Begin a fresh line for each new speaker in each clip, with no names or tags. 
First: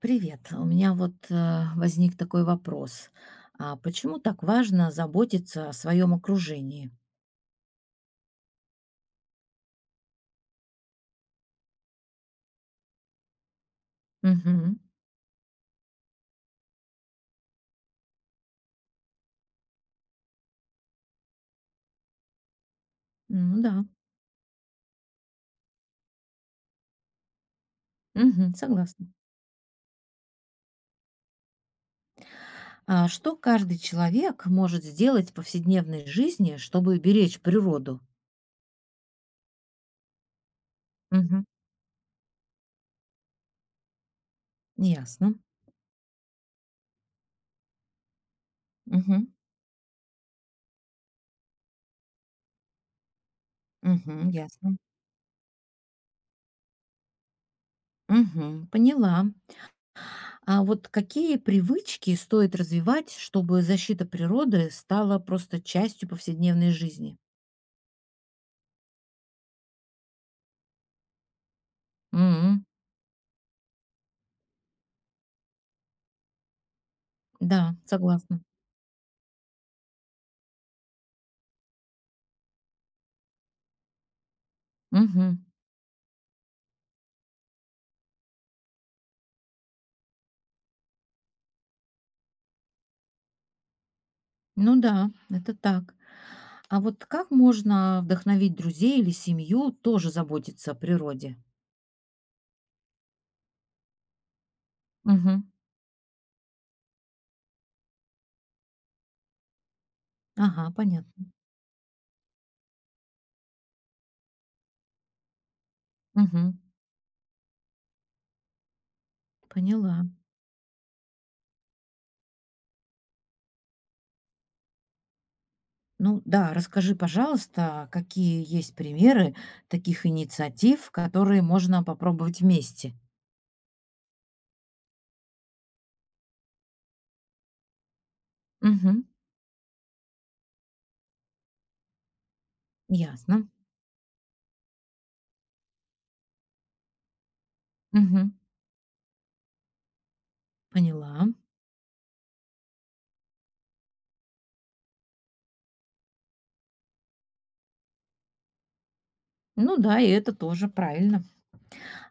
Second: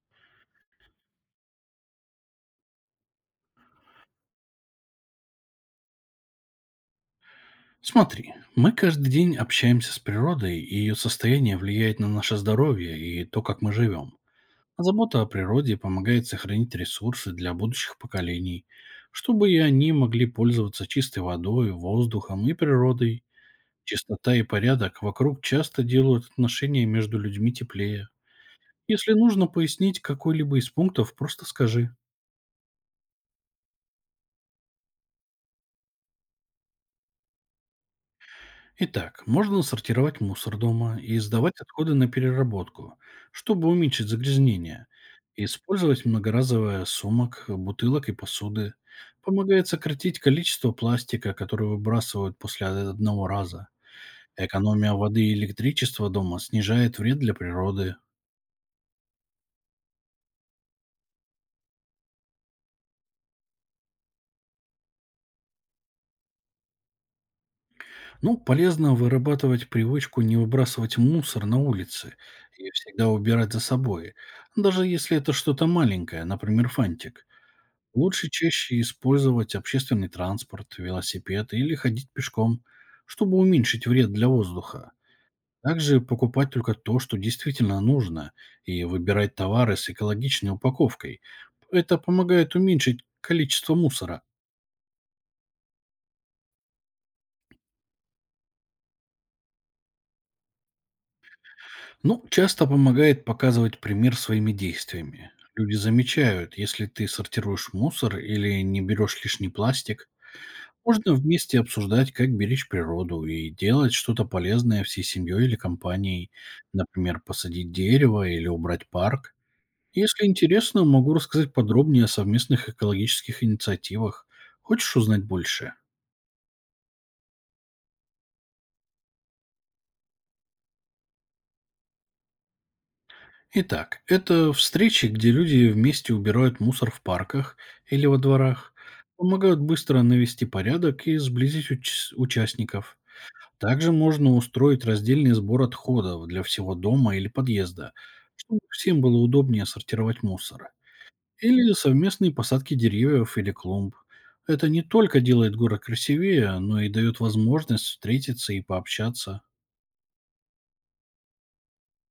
Привет. У меня вот возник такой вопрос. А почему так важно заботиться о своем окружении?
Смотри, мы каждый день общаемся с природой, и ее состояние влияет на наше здоровье и то, как мы живем.
Мгм.
Забота о природе помогает сохранить ресурсы для будущих поколений, чтобы и они могли пользоваться чистой водой, воздухом и природой.
Ну да.
Чистота и порядок вокруг часто делают отношения между людьми теплее.
Мгм. Согласна.
Если нужно пояснить какой-либо из пунктов, просто скажи.
А что каждый человек может сделать в повседневной жизни, чтобы беречь природу?
Итак, можно сортировать мусор дома и
Мгм.
сдавать отходы на переработку, чтобы уменьшить загрязнение.
Ясно.
Использовать многоразовое сумок, бутылок и посуды.
Мгм.
Помогает сократить количество пластика, который выбрасывают после одного раза.
Мгм. Ясно.
Экономия воды и электричества дома снижает вред для природы.
Мгм. Поняла. А вот какие привычки стоит развивать, чтобы защита природы стала просто частью повседневной жизни?
Ну, полезно вырабатывать привычку не выбрасывать мусор на улице
М,
и всегда убирать за собой, даже если это что-то маленькое, например, фантик.
да,
Лучше
согласна.
чаще использовать общественный транспорт, велосипед или ходить пешком, чтобы уменьшить вред для воздуха.
Мгм.
Также покупать только то, что действительно нужно, и выбирать товары с экологичной упаковкой. Это помогает уменьшить количество мусора.
Ну да, это так. А вот как можно вдохновить друзей или семью тоже заботиться о природе?
Ну, часто помогает показывать пример своими действиями.
Мгм.
Люди замечают, если ты сортируешь мусор или не берешь лишний пластик.
Ага,
Можно
понятно.
вместе обсуждать, как беречь природу и делать что-то полезное всей семьей или компанией.
Мгм.
Например, посадить дерево или убрать парк.
Поняла.
Если интересно, могу рассказать подробнее о совместных экологических инициативах. Хочешь узнать больше?
Ну да, расскажи, пожалуйста, какие есть примеры таких инициатив, которые можно попробовать вместе?
Итак, это встречи, где люди вместе убирают мусор в парках или во дворах,
Мгм.
помогают быстро навести порядок и сблизить участников.
Ясно.
Также можно устроить раздельный сбор отходов для всего дома или подъезда,
Мгм.
чтобы всем было удобнее сортировать мусор.
Поняла.
Или совместные посадки деревьев или клумб. Это не только делает город красивее, но и дает возможность встретиться и пообщаться.
Ну да, и это тоже правильно.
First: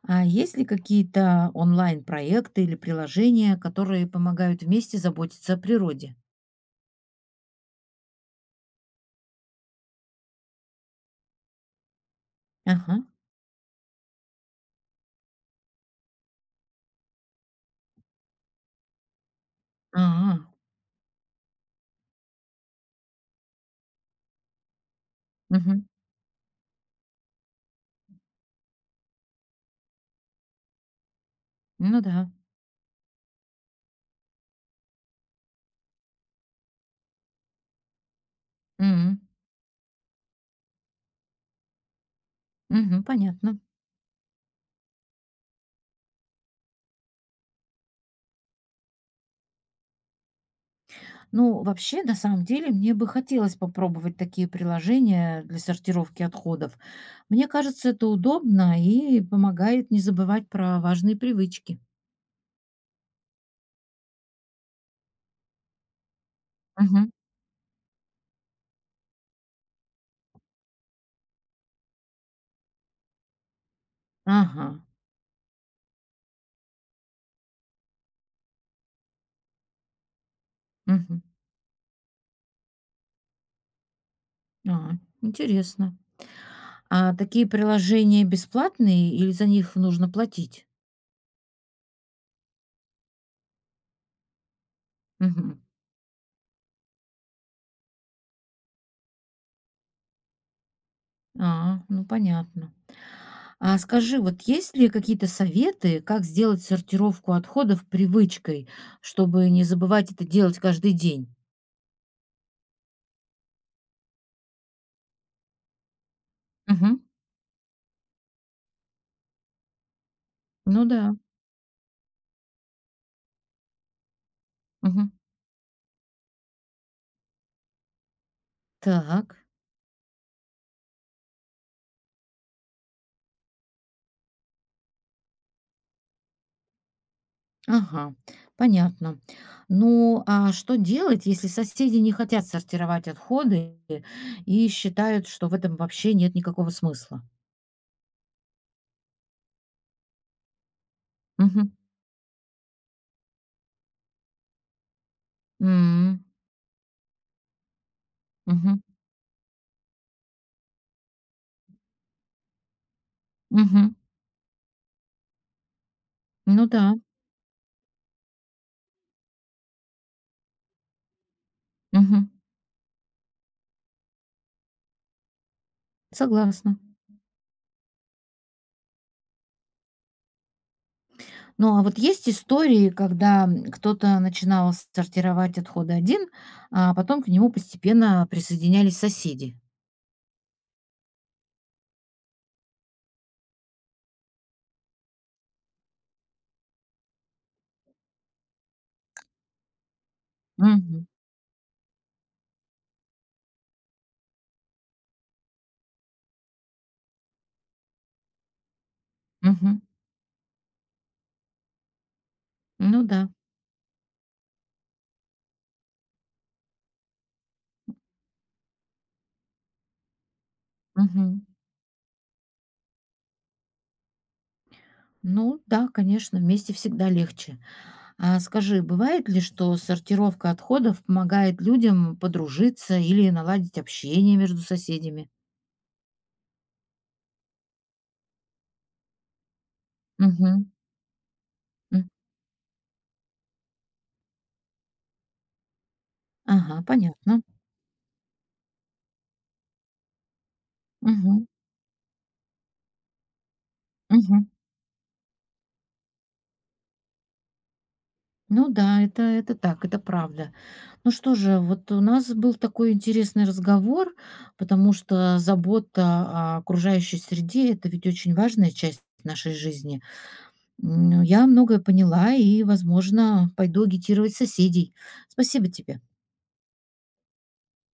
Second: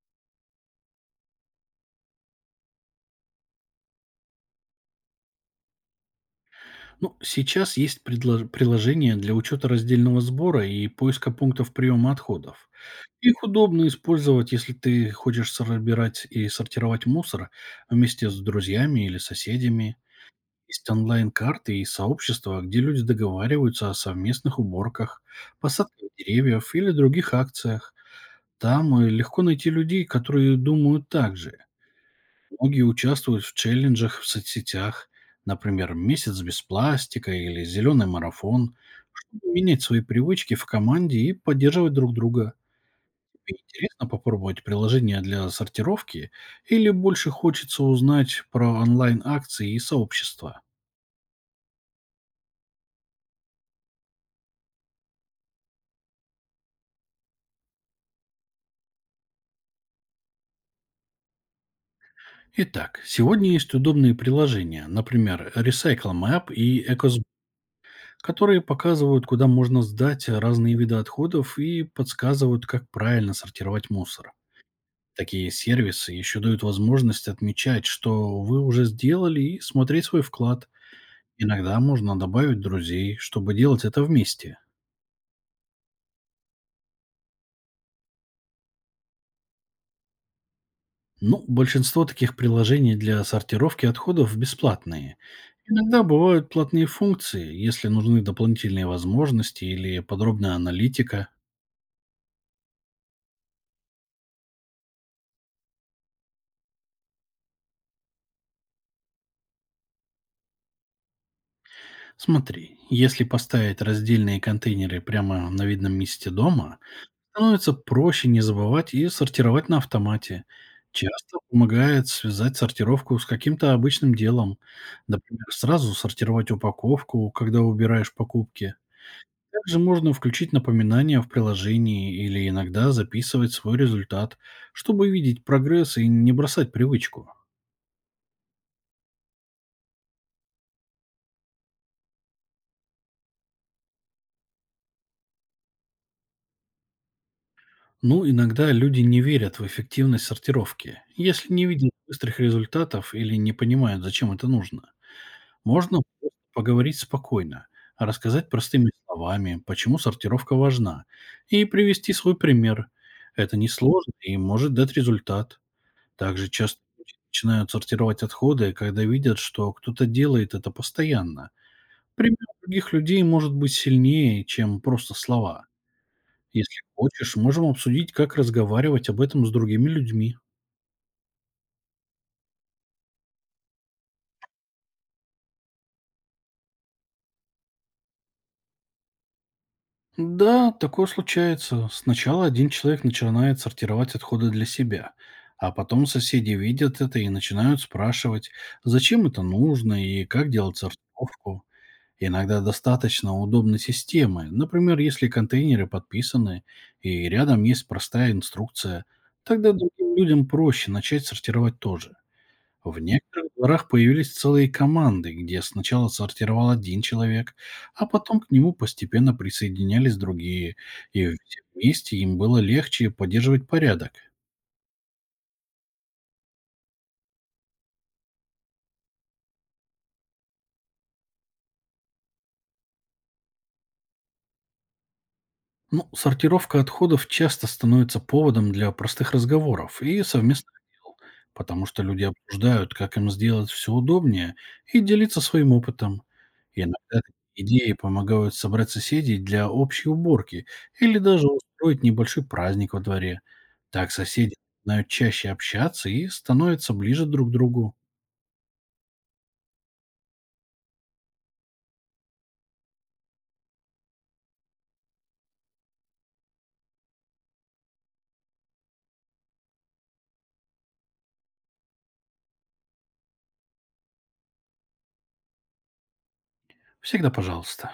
А есть ли какие-то онлайн-проекты или приложения, которые помогают вместе заботиться о природе?
Ну, сейчас есть приложение для учета раздельного сбора и поиска пунктов приема отходов.
Ага.
Их удобно использовать, если ты хочешь собирать и сортировать мусор вместе с друзьями или соседями.
А,
Есть онлайн-карты и сообщества, где люди договариваются о совместных уборках,
мгм.
посадках деревьев или других акциях. Там легко найти людей, которые думают так же.
Ну да.
Многие участвуют в челленджах в соцсетях, например, «Месяц без пластика» или «Зеленый марафон»,
М,
чтобы менять свои привычки в команде и поддерживать друг друга.
мгм, понятно.
Тебе интересно попробовать приложение для сортировки или больше хочется узнать про онлайн-акции и сообщества?
Ну, вообще, на самом деле, мне бы хотелось попробовать такие приложения для сортировки отходов. Мне кажется, это удобно и помогает не забывать про важные привычки.
Итак, сегодня есть удобные приложения, например, Recycle Map и
Мгм.
Ecos, которые показывают, куда можно сдать разные виды отходов и подсказывают, как правильно сортировать мусор.
Ага.
Такие сервисы еще дают возможность отмечать, что вы уже сделали, и смотреть свой вклад.
Мгм.
Иногда можно добавить друзей, чтобы делать это вместе.
А, интересно. А такие приложения бесплатные или за них нужно платить?
Ну, большинство таких приложений для сортировки отходов бесплатные.
Мгм.
Иногда бывают платные функции, если нужны дополнительные возможности или подробная аналитика.
А, ну понятно. А скажи, вот есть ли какие-то советы, как сделать сортировку отходов привычкой, чтобы не забывать это делать каждый день?
Смотри, если поставить раздельные контейнеры прямо на видном месте дома,
Мгм.
становится проще не забывать и сортировать на автомате.
Ну да.
Часто помогает связать сортировку с каким-то обычным делом.
Мгм.
Например, сразу сортировать упаковку, когда убираешь покупки.
Так,
Также можно включить напоминания в приложении или иногда записывать свой результат, чтобы видеть прогресс и не бросать привычку.
ага, понятно. Ну, а что делать, если соседи не хотят сортировать отходы и считают, что в этом вообще нет никакого смысла?
Ну, иногда люди не верят в эффективность сортировки, если не
Мгм.
видят быстрых результатов или не понимают, зачем это нужно. Можно
М,
просто поговорить спокойно, рассказать
мгм.
простыми словами, почему сортировка важна, и привести свой пример. Это
Мгм.
несложно и может дать результат. Также
Ну
часто
да.
люди начинают сортировать отходы, когда видят, что кто-то делает это постоянно.
Мгм.
Пример других людей может быть сильнее, чем просто слова. Если
Согласна.
хочешь, можем обсудить, как разговаривать об этом с другими людьми.
Ну, а вот есть истории, когда, кто-то начинал сортировать отходы один, а потом к нему постепенно присоединялись соседи.
Да, такое случается. Сначала один человек начинает сортировать отходы для себя, а потом соседи видят это и начинают спрашивать, зачем это нужно и как делать
Мгм.
сортировку. Иногда достаточно удобной системы, например, если контейнеры подписаны и рядом есть простая инструкция, тогда
Мгм.
другим людям проще начать сортировать тоже. В
Ну да.
некоторых дворах появились целые команды, где сначала сортировал один человек, а потом к нему постепенно присоединялись другие, и
Мгм.
все вместе им было легче поддерживать порядок.
Ну да, конечно, вместе всегда легче. А скажи, бывает ли, что сортировка отходов помогает людям подружиться или наладить общение между соседями?
Ну, сортировка отходов часто становится поводом для простых разговоров и
Мгм.
совместных дел, потому что
М.
люди обсуждают, как им сделать все удобнее, и делиться своим опытом. И
Ага,
иногда такие
понятно.
идеи помогают собрать соседей для общей уборки или
Мгм.
даже устроить небольшой праздник во дворе. Так
Мгм.
соседи начинают чаще общаться и становятся ближе друг к другу.
Ну да, это так, это правда. Ну что же, вот у нас был такой интересный разговор, потому что забота о окружающей среде– это ведь очень важная часть нашей жизни. Я многое поняла и, возможно, пойду агитировать соседей. Спасибо тебе.
Всегда пожалуйста.